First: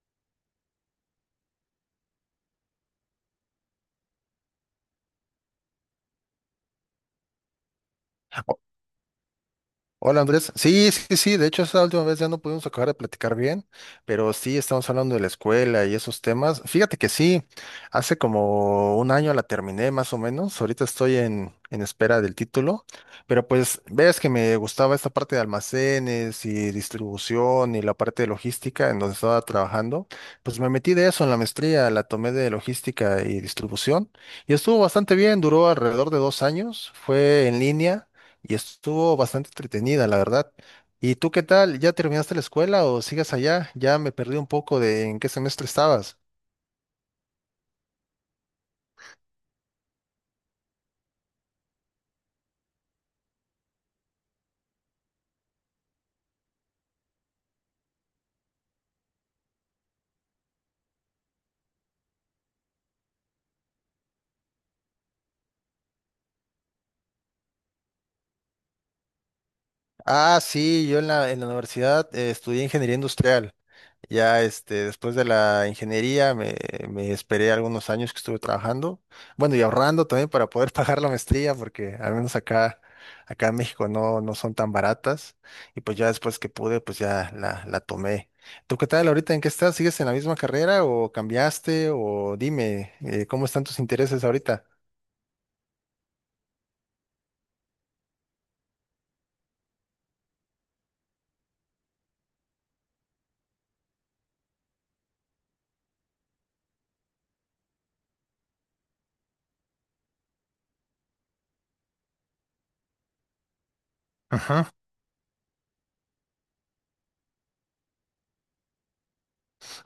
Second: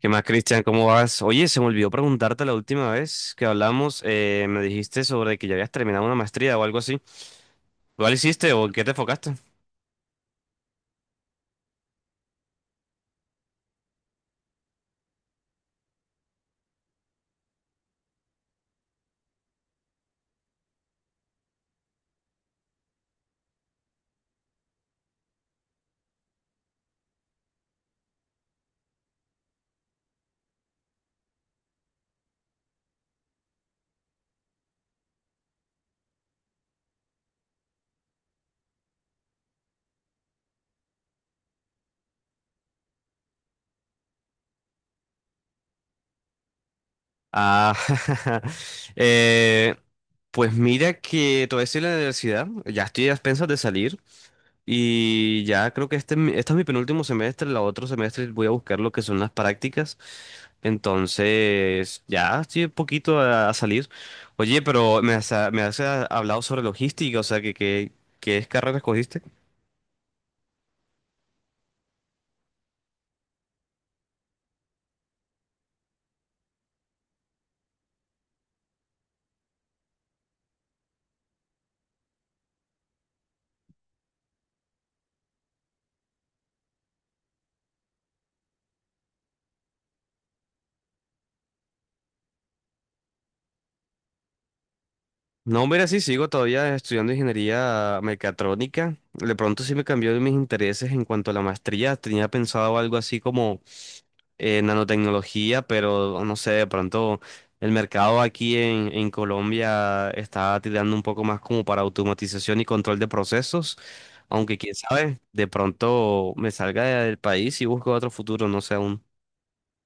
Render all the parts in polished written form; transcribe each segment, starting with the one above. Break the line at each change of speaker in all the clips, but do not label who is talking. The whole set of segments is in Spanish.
¿Qué más, Cristian? ¿Cómo vas? Oye, se me olvidó preguntarte la última vez que hablamos, me dijiste sobre que ya habías terminado una maestría o algo así. ¿Cuál hiciste
O-
o en qué te enfocaste?
Hola Andrés, sí, sí, sí, de hecho esa última vez ya no pudimos acabar de platicar bien, pero sí estamos hablando de la escuela y esos temas. Fíjate que sí, hace como un año la terminé más o menos, ahorita estoy en espera del título, pero pues ves que me gustaba esta parte de almacenes y distribución y la parte de logística en donde estaba trabajando, pues me metí de eso en la maestría, la tomé de logística y distribución y estuvo bastante bien, duró alrededor de 2 años, fue en línea y estuvo bastante entretenida, la verdad. ¿Y tú qué tal? ¿Ya terminaste la escuela o sigues allá? Ya me perdí un poco de en qué semestre estabas.
Ah, eh, pues mira que todavía estoy en la universidad, ya estoy a expensas de salir, y ya creo que este es mi penúltimo semestre, el otro semestre voy a buscar lo que son las prácticas. Entonces, ya estoy un poquito a salir. Oye, pero me has hablado sobre logística, o sea, que, ¿qué carrera escogiste?
Ah, sí, yo en la universidad estudié ingeniería industrial. Ya este, después de la ingeniería me esperé algunos años que estuve trabajando, bueno, y ahorrando también para poder pagar la maestría, porque al menos acá, en México no, no son tan baratas. Y pues ya después que pude, pues ya la tomé. ¿Tú qué tal ahorita? ¿En qué estás? ¿Sigues en la misma carrera o cambiaste? O dime, ¿cómo están tus intereses ahorita?
No, mira, sí, sigo todavía estudiando ingeniería mecatrónica. De pronto sí me cambió mis intereses en cuanto a la maestría. Tenía pensado algo así como nanotecnología, pero no sé, de pronto el mercado aquí en Colombia está tirando un poco más como para automatización y control de procesos. Aunque quién sabe, de pronto me salga del país y busco otro futuro, no sé aún.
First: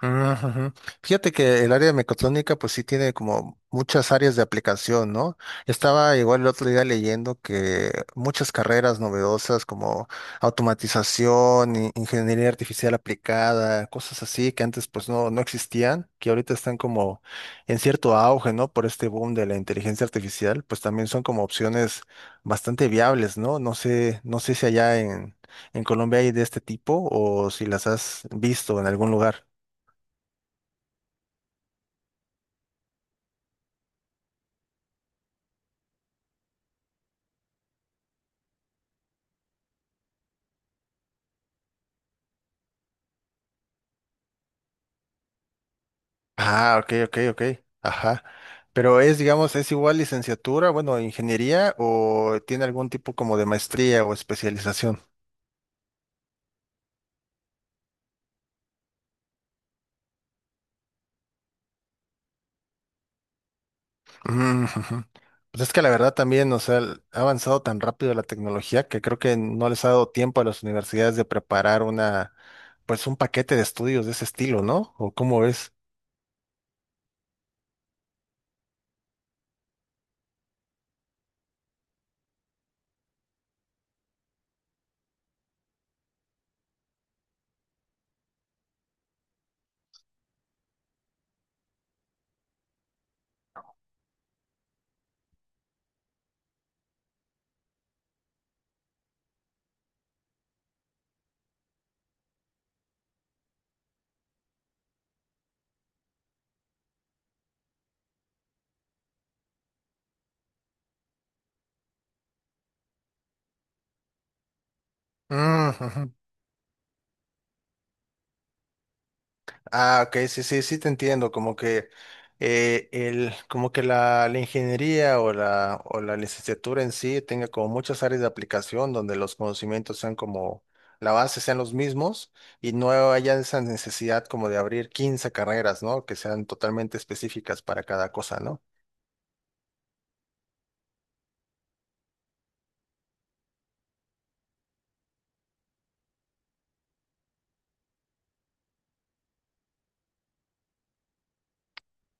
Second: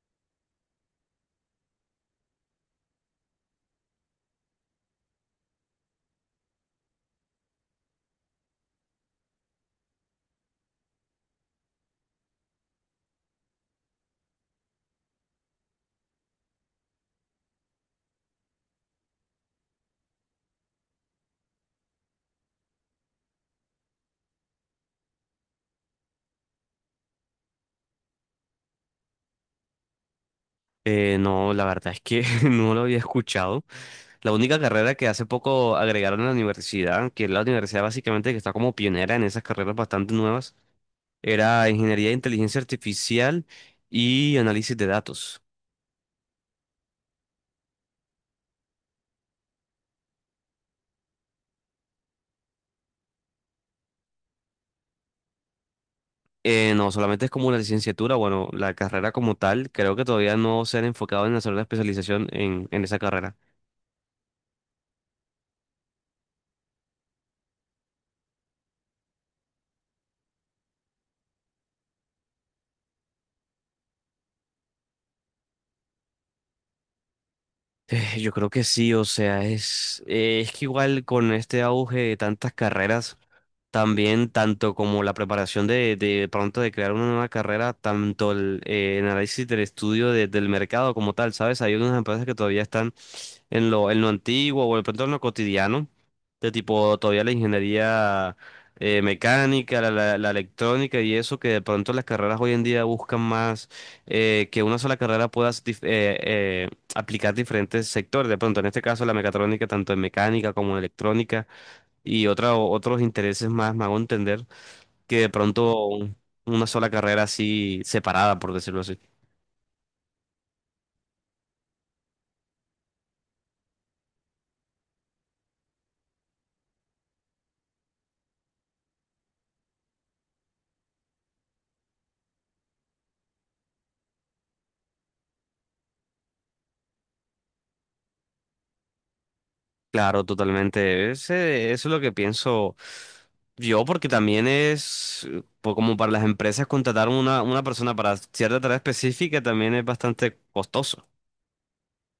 Ujú. Fíjate que el área de mecatrónica pues sí tiene como muchas áreas de aplicación, ¿no? Estaba igual el otro día leyendo que muchas carreras novedosas como automatización, ingeniería artificial aplicada, cosas así que antes pues no, no existían, que ahorita están como en cierto auge, ¿no? Por este boom de la inteligencia artificial, pues también son como opciones bastante viables, ¿no? No sé, no sé si allá en, Colombia hay de este tipo o si las has visto en algún lugar.
No, la verdad es que no lo había escuchado. La única carrera que hace poco agregaron a la universidad, que es la universidad básicamente que está como pionera en esas carreras bastante nuevas, era Ingeniería de Inteligencia Artificial y Análisis de Datos.
Ah, ok, ok, ok. Ajá. Pero es, digamos, es igual licenciatura, bueno, ingeniería o tiene algún tipo como de maestría o especialización.
No, solamente es como una licenciatura, bueno, la carrera como tal, creo que todavía no se han enfocado en hacer la especialización en esa carrera.
Mm, ujú. Pues es que la verdad también, o sea, ha avanzado tan rápido la tecnología que creo que no les ha dado tiempo a las universidades de preparar pues un paquete de estudios de ese estilo, ¿no? ¿O cómo es?
Yo creo que sí, o sea, es que igual con este auge de tantas carreras también, tanto como la preparación de pronto de crear una nueva carrera, tanto el análisis del estudio del mercado como tal, ¿sabes? Hay unas empresas que todavía están en lo antiguo o de pronto en lo cotidiano, de tipo todavía la ingeniería mecánica, la electrónica y eso, que de pronto las carreras hoy en día buscan más que una sola carrera pueda aplicar diferentes sectores. De pronto, en este caso, la mecatrónica, tanto en mecánica como en electrónica otros intereses más, me hago entender, que de pronto una sola carrera así separada, por decirlo así.
Ah, ok, sí, sí, sí te entiendo, como que como que la ingeniería o o la licenciatura en sí tenga como muchas áreas de aplicación donde los conocimientos sean como, la base sean los mismos y no haya esa necesidad como de abrir 15 carreras, ¿no? Que sean totalmente específicas para cada cosa, ¿no?
Claro, totalmente. Eso es lo que pienso yo, porque también es como para las empresas contratar una persona para cierta tarea específica también es bastante costoso.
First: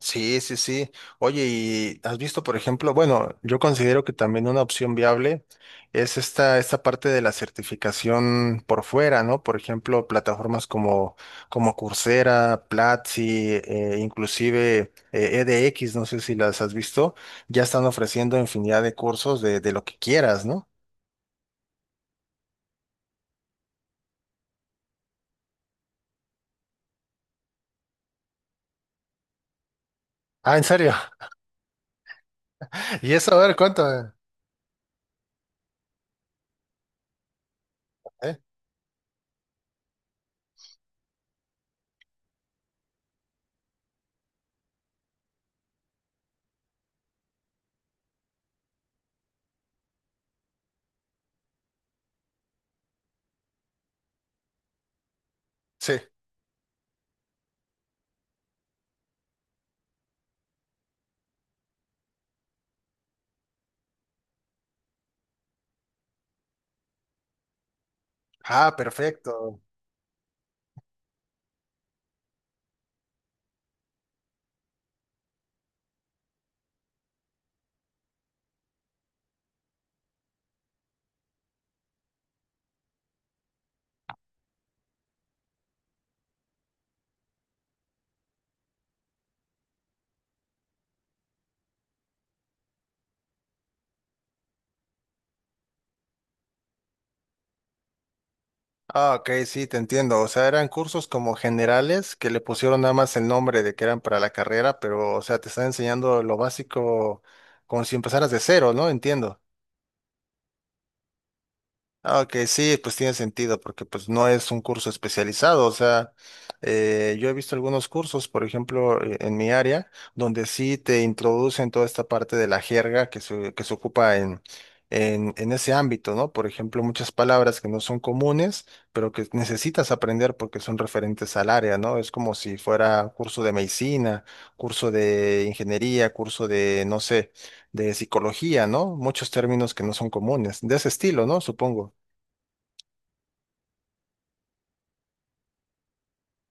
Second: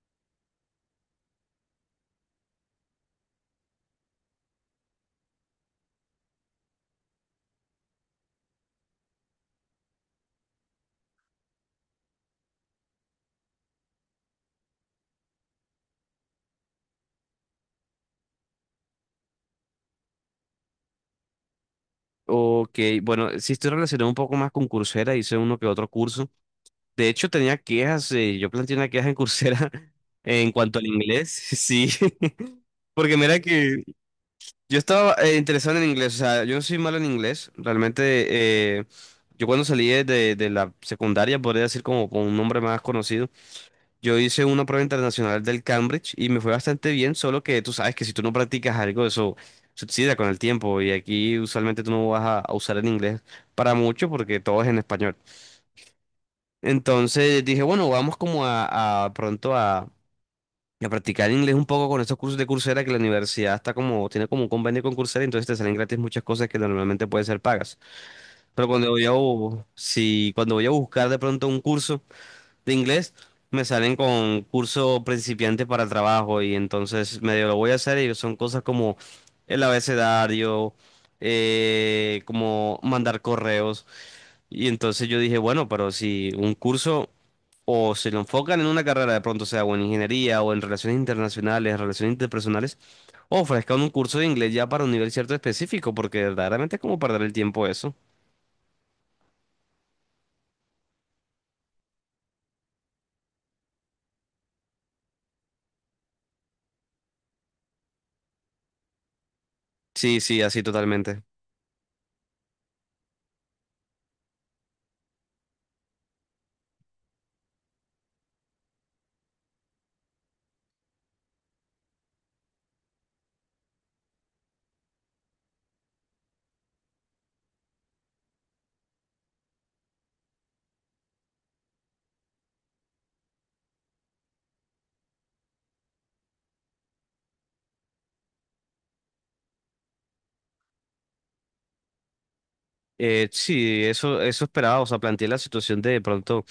Sí, sí, sí. Oye, ¿y has visto, por ejemplo, bueno, yo considero que también una opción viable es esta parte de la certificación por fuera, ¿no? Por ejemplo, plataformas como Coursera, Platzi, inclusive EDX, no sé si las has visto, ya están ofreciendo infinidad de cursos de lo que quieras, ¿no?
Ok, bueno, sí estoy relacionado un poco más con Coursera, hice uno que otro curso. De hecho, tenía quejas, yo planteé una queja en Coursera en
Ah, ¿en
cuanto al
serio?
inglés, sí,
¿Y
porque
eso?
mira
A ver, cuánto.
que yo estaba interesado en el inglés, o sea, yo no soy malo en inglés, realmente
¿Eh?
yo cuando salí de la secundaria, podría decir como con un nombre más conocido, yo hice una prueba internacional del Cambridge y me fue bastante bien, solo que tú sabes que si tú no practicas algo, eso suicida con el tiempo y aquí usualmente tú no vas a usar el inglés para mucho porque todo es en español.
Sí.
Entonces dije, bueno, vamos como a pronto a practicar inglés un poco con estos cursos de Coursera que la universidad está como, tiene como un convenio con Coursera, entonces te salen gratis muchas cosas que normalmente pueden ser pagas. Pero
Ah,
cuando voy a,
perfecto.
bu- si, cuando voy a buscar de pronto un curso de inglés, me salen con curso principiante para trabajo y entonces medio lo voy a hacer y son cosas como el abecedario, como mandar correos. Y entonces yo dije, bueno, pero si un curso o se lo enfocan en una carrera de pronto, sea o en ingeniería o en relaciones internacionales, relaciones interpersonales, o ofrezcan un curso de inglés ya para un nivel cierto específico, porque verdaderamente es como perder el tiempo eso.
Ah, ok, sí, te entiendo. O sea, eran cursos como generales que le pusieron nada más el nombre de que eran para la carrera, pero, o sea, te están enseñando lo básico como si empezaras de cero, ¿no? Entiendo.
Sí, sí, así totalmente.
Ah, ok, sí, pues tiene sentido, porque pues no es un curso especializado, o sea, yo he visto algunos cursos, por ejemplo, en mi área, donde sí te introducen toda esta parte de la jerga que se ocupa en, en ese ámbito, ¿no? Por ejemplo, muchas palabras que no son comunes, pero que necesitas aprender porque son referentes al área, ¿no? Es como si fuera curso de medicina, curso de ingeniería, curso de, no sé, de psicología, ¿no? Muchos términos que no son comunes, de ese estilo, ¿no? Supongo.
Sí, eso esperaba, o sea, planteé la situación de pronto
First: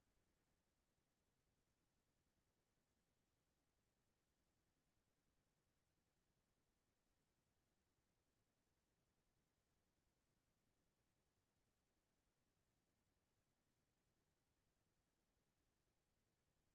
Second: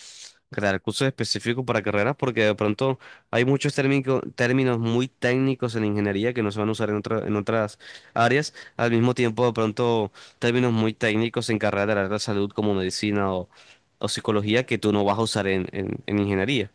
crear cursos específicos para carreras porque de pronto hay muchos términos muy técnicos en ingeniería que no se van a usar en en otras áreas, al mismo tiempo de pronto términos muy técnicos en carreras del área de la salud como medicina o psicología que tú no vas a usar en ingeniería.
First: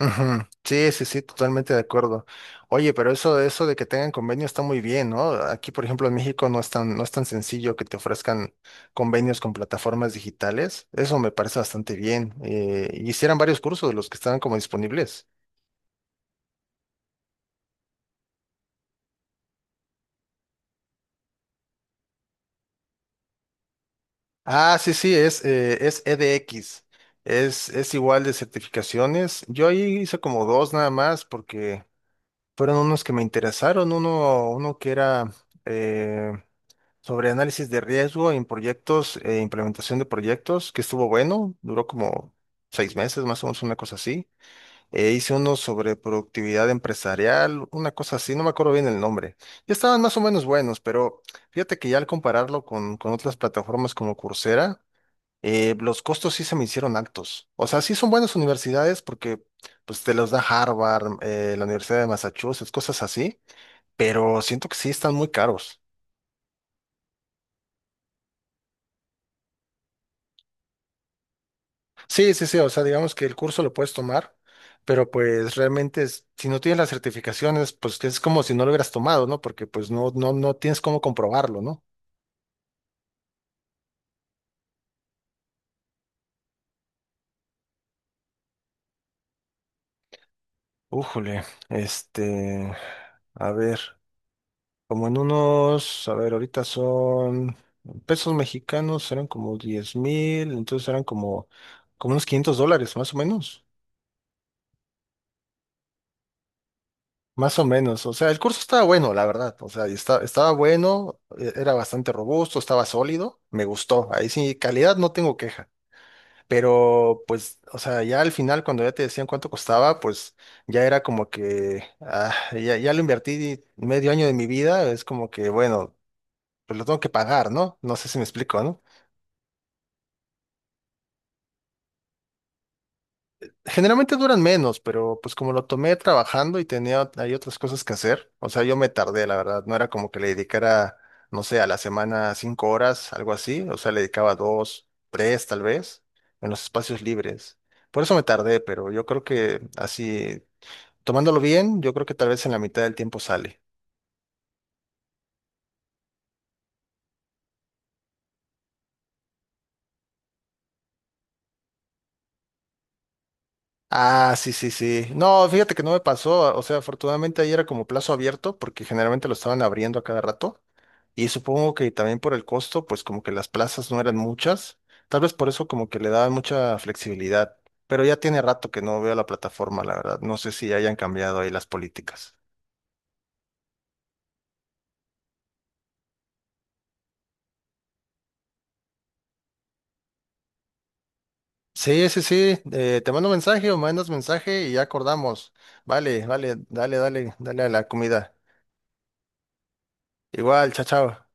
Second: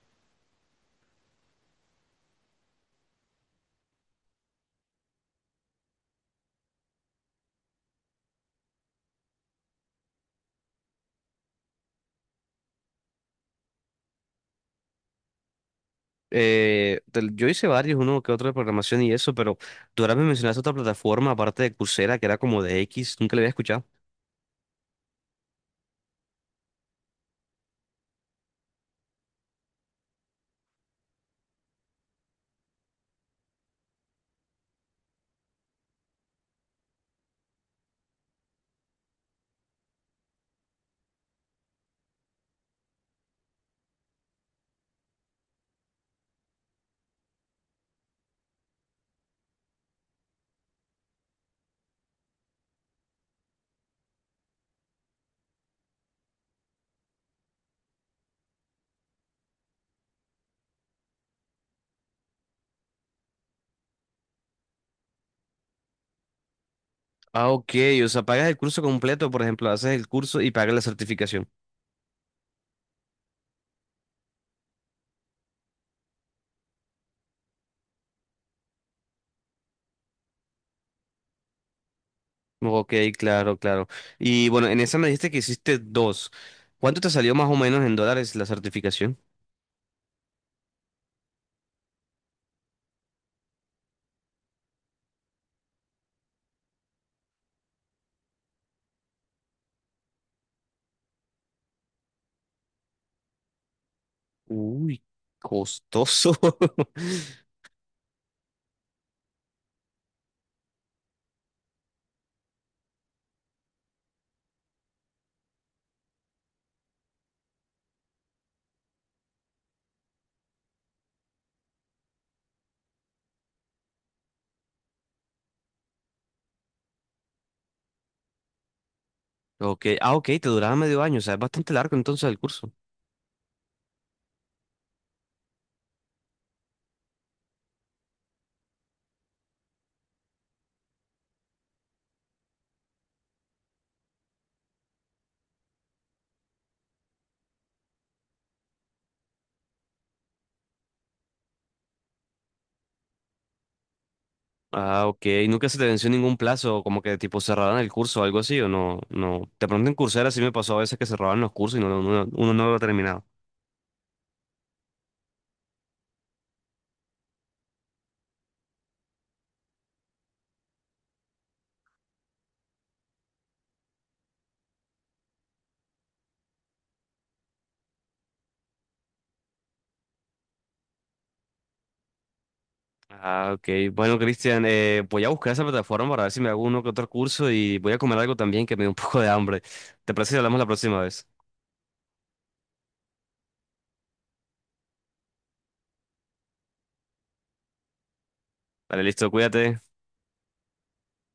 Ujú. Sí, sí, sí, totalmente de acuerdo. Oye, pero eso, de que tengan convenio está muy bien, ¿no? Aquí, por ejemplo, en México no es tan, sencillo que te ofrezcan convenios con plataformas digitales. Eso me parece bastante bien. Y hicieran varios cursos de los que estaban como disponibles.
Yo hice varios, uno que otro de programación y eso, pero tú ahora me mencionaste otra plataforma aparte de Coursera que era como de X, nunca le había escuchado.
Ah, sí, sí, es, es EDX. Es igual de certificaciones. Yo ahí hice como dos nada más porque fueron unos que me interesaron. Uno que era eh, sobre análisis de riesgo en proyectos, implementación de proyectos, que estuvo bueno, duró como 6 meses, más o menos una cosa así. E hice uno sobre productividad empresarial, una cosa así, no me acuerdo bien el nombre. Y estaban más o menos buenos, pero fíjate que ya al compararlo con otras plataformas como Coursera, los costos sí se me hicieron altos. O sea, sí son buenas universidades porque pues te los da Harvard, la Universidad de Massachusetts, cosas así, pero siento que sí están muy caros.
Ah, ok, o sea, pagas el curso completo, por ejemplo, haces el curso y pagas la certificación.
Sí, sí, sí, o sea, digamos que el curso lo puedes tomar, pero pues realmente si no tienes las certificaciones, pues es como si no lo hubieras tomado, ¿no? Porque pues no, no, no tienes cómo comprobarlo, ¿no?
Ok, claro, claro. Y bueno, en esa me dijiste que hiciste dos. ¿Cuánto te salió más o menos en dólares la certificación?
Újole, este, a ver, como en unos, a ver, ahorita son pesos mexicanos, eran como 10,000, entonces eran como, unos 500 dólares, más o menos.
Uy, costoso.
Más o menos, o sea, el curso estaba bueno, la verdad, o sea, y estaba bueno, era bastante robusto, estaba sólido, me gustó, ahí sí, calidad no tengo queja, pero pues, o sea, ya al final cuando ya te decían cuánto costaba, pues ya era como que, ah, ya, ya lo invertí medio año de mi vida, es como que, bueno, pues lo tengo que pagar, ¿no? No sé si me explico, ¿no?
Ok, ah, ok, te duraba medio año, o sea, es bastante largo entonces el curso.
Generalmente duran menos, pero pues como lo tomé trabajando y tenía hay otras cosas que hacer, o sea, yo me tardé, la verdad, no era como que le dedicara, no sé, a la semana 5 horas, algo así, o sea, le dedicaba dos, tres tal vez, en los espacios libres. Por eso me tardé, pero yo creo que así, tomándolo bien, yo creo que tal vez en la mitad del tiempo sale.
Ah, ok, ¿nunca se te venció ningún plazo, como que tipo cerraran el curso o algo así, o no? No, de pronto en Coursera sí me pasó a veces que cerraban los cursos y uno no lo terminaba.
Ah, sí, sí, sí. No, fíjate que no me pasó, o sea, afortunadamente ahí era como plazo abierto, porque generalmente lo estaban abriendo a cada rato. Y supongo que también por el costo, pues como que las plazas no eran muchas. Tal vez por eso como que le daban mucha flexibilidad. Pero ya tiene rato que no veo la plataforma, la verdad. No sé si hayan cambiado ahí las políticas.
Ah, ok. Bueno, Cristian, voy a buscar esa plataforma para ver si me hago uno que otro curso y voy a comer algo también que me dé un poco de hambre. ¿Te parece si hablamos la próxima vez?
Sí, sí, sí. Te mando mensaje o mandas mensaje y ya acordamos. Vale, vale, dale, dale, dale a la comida.
Dale, listo, cuídate.
Igual, chao, chao.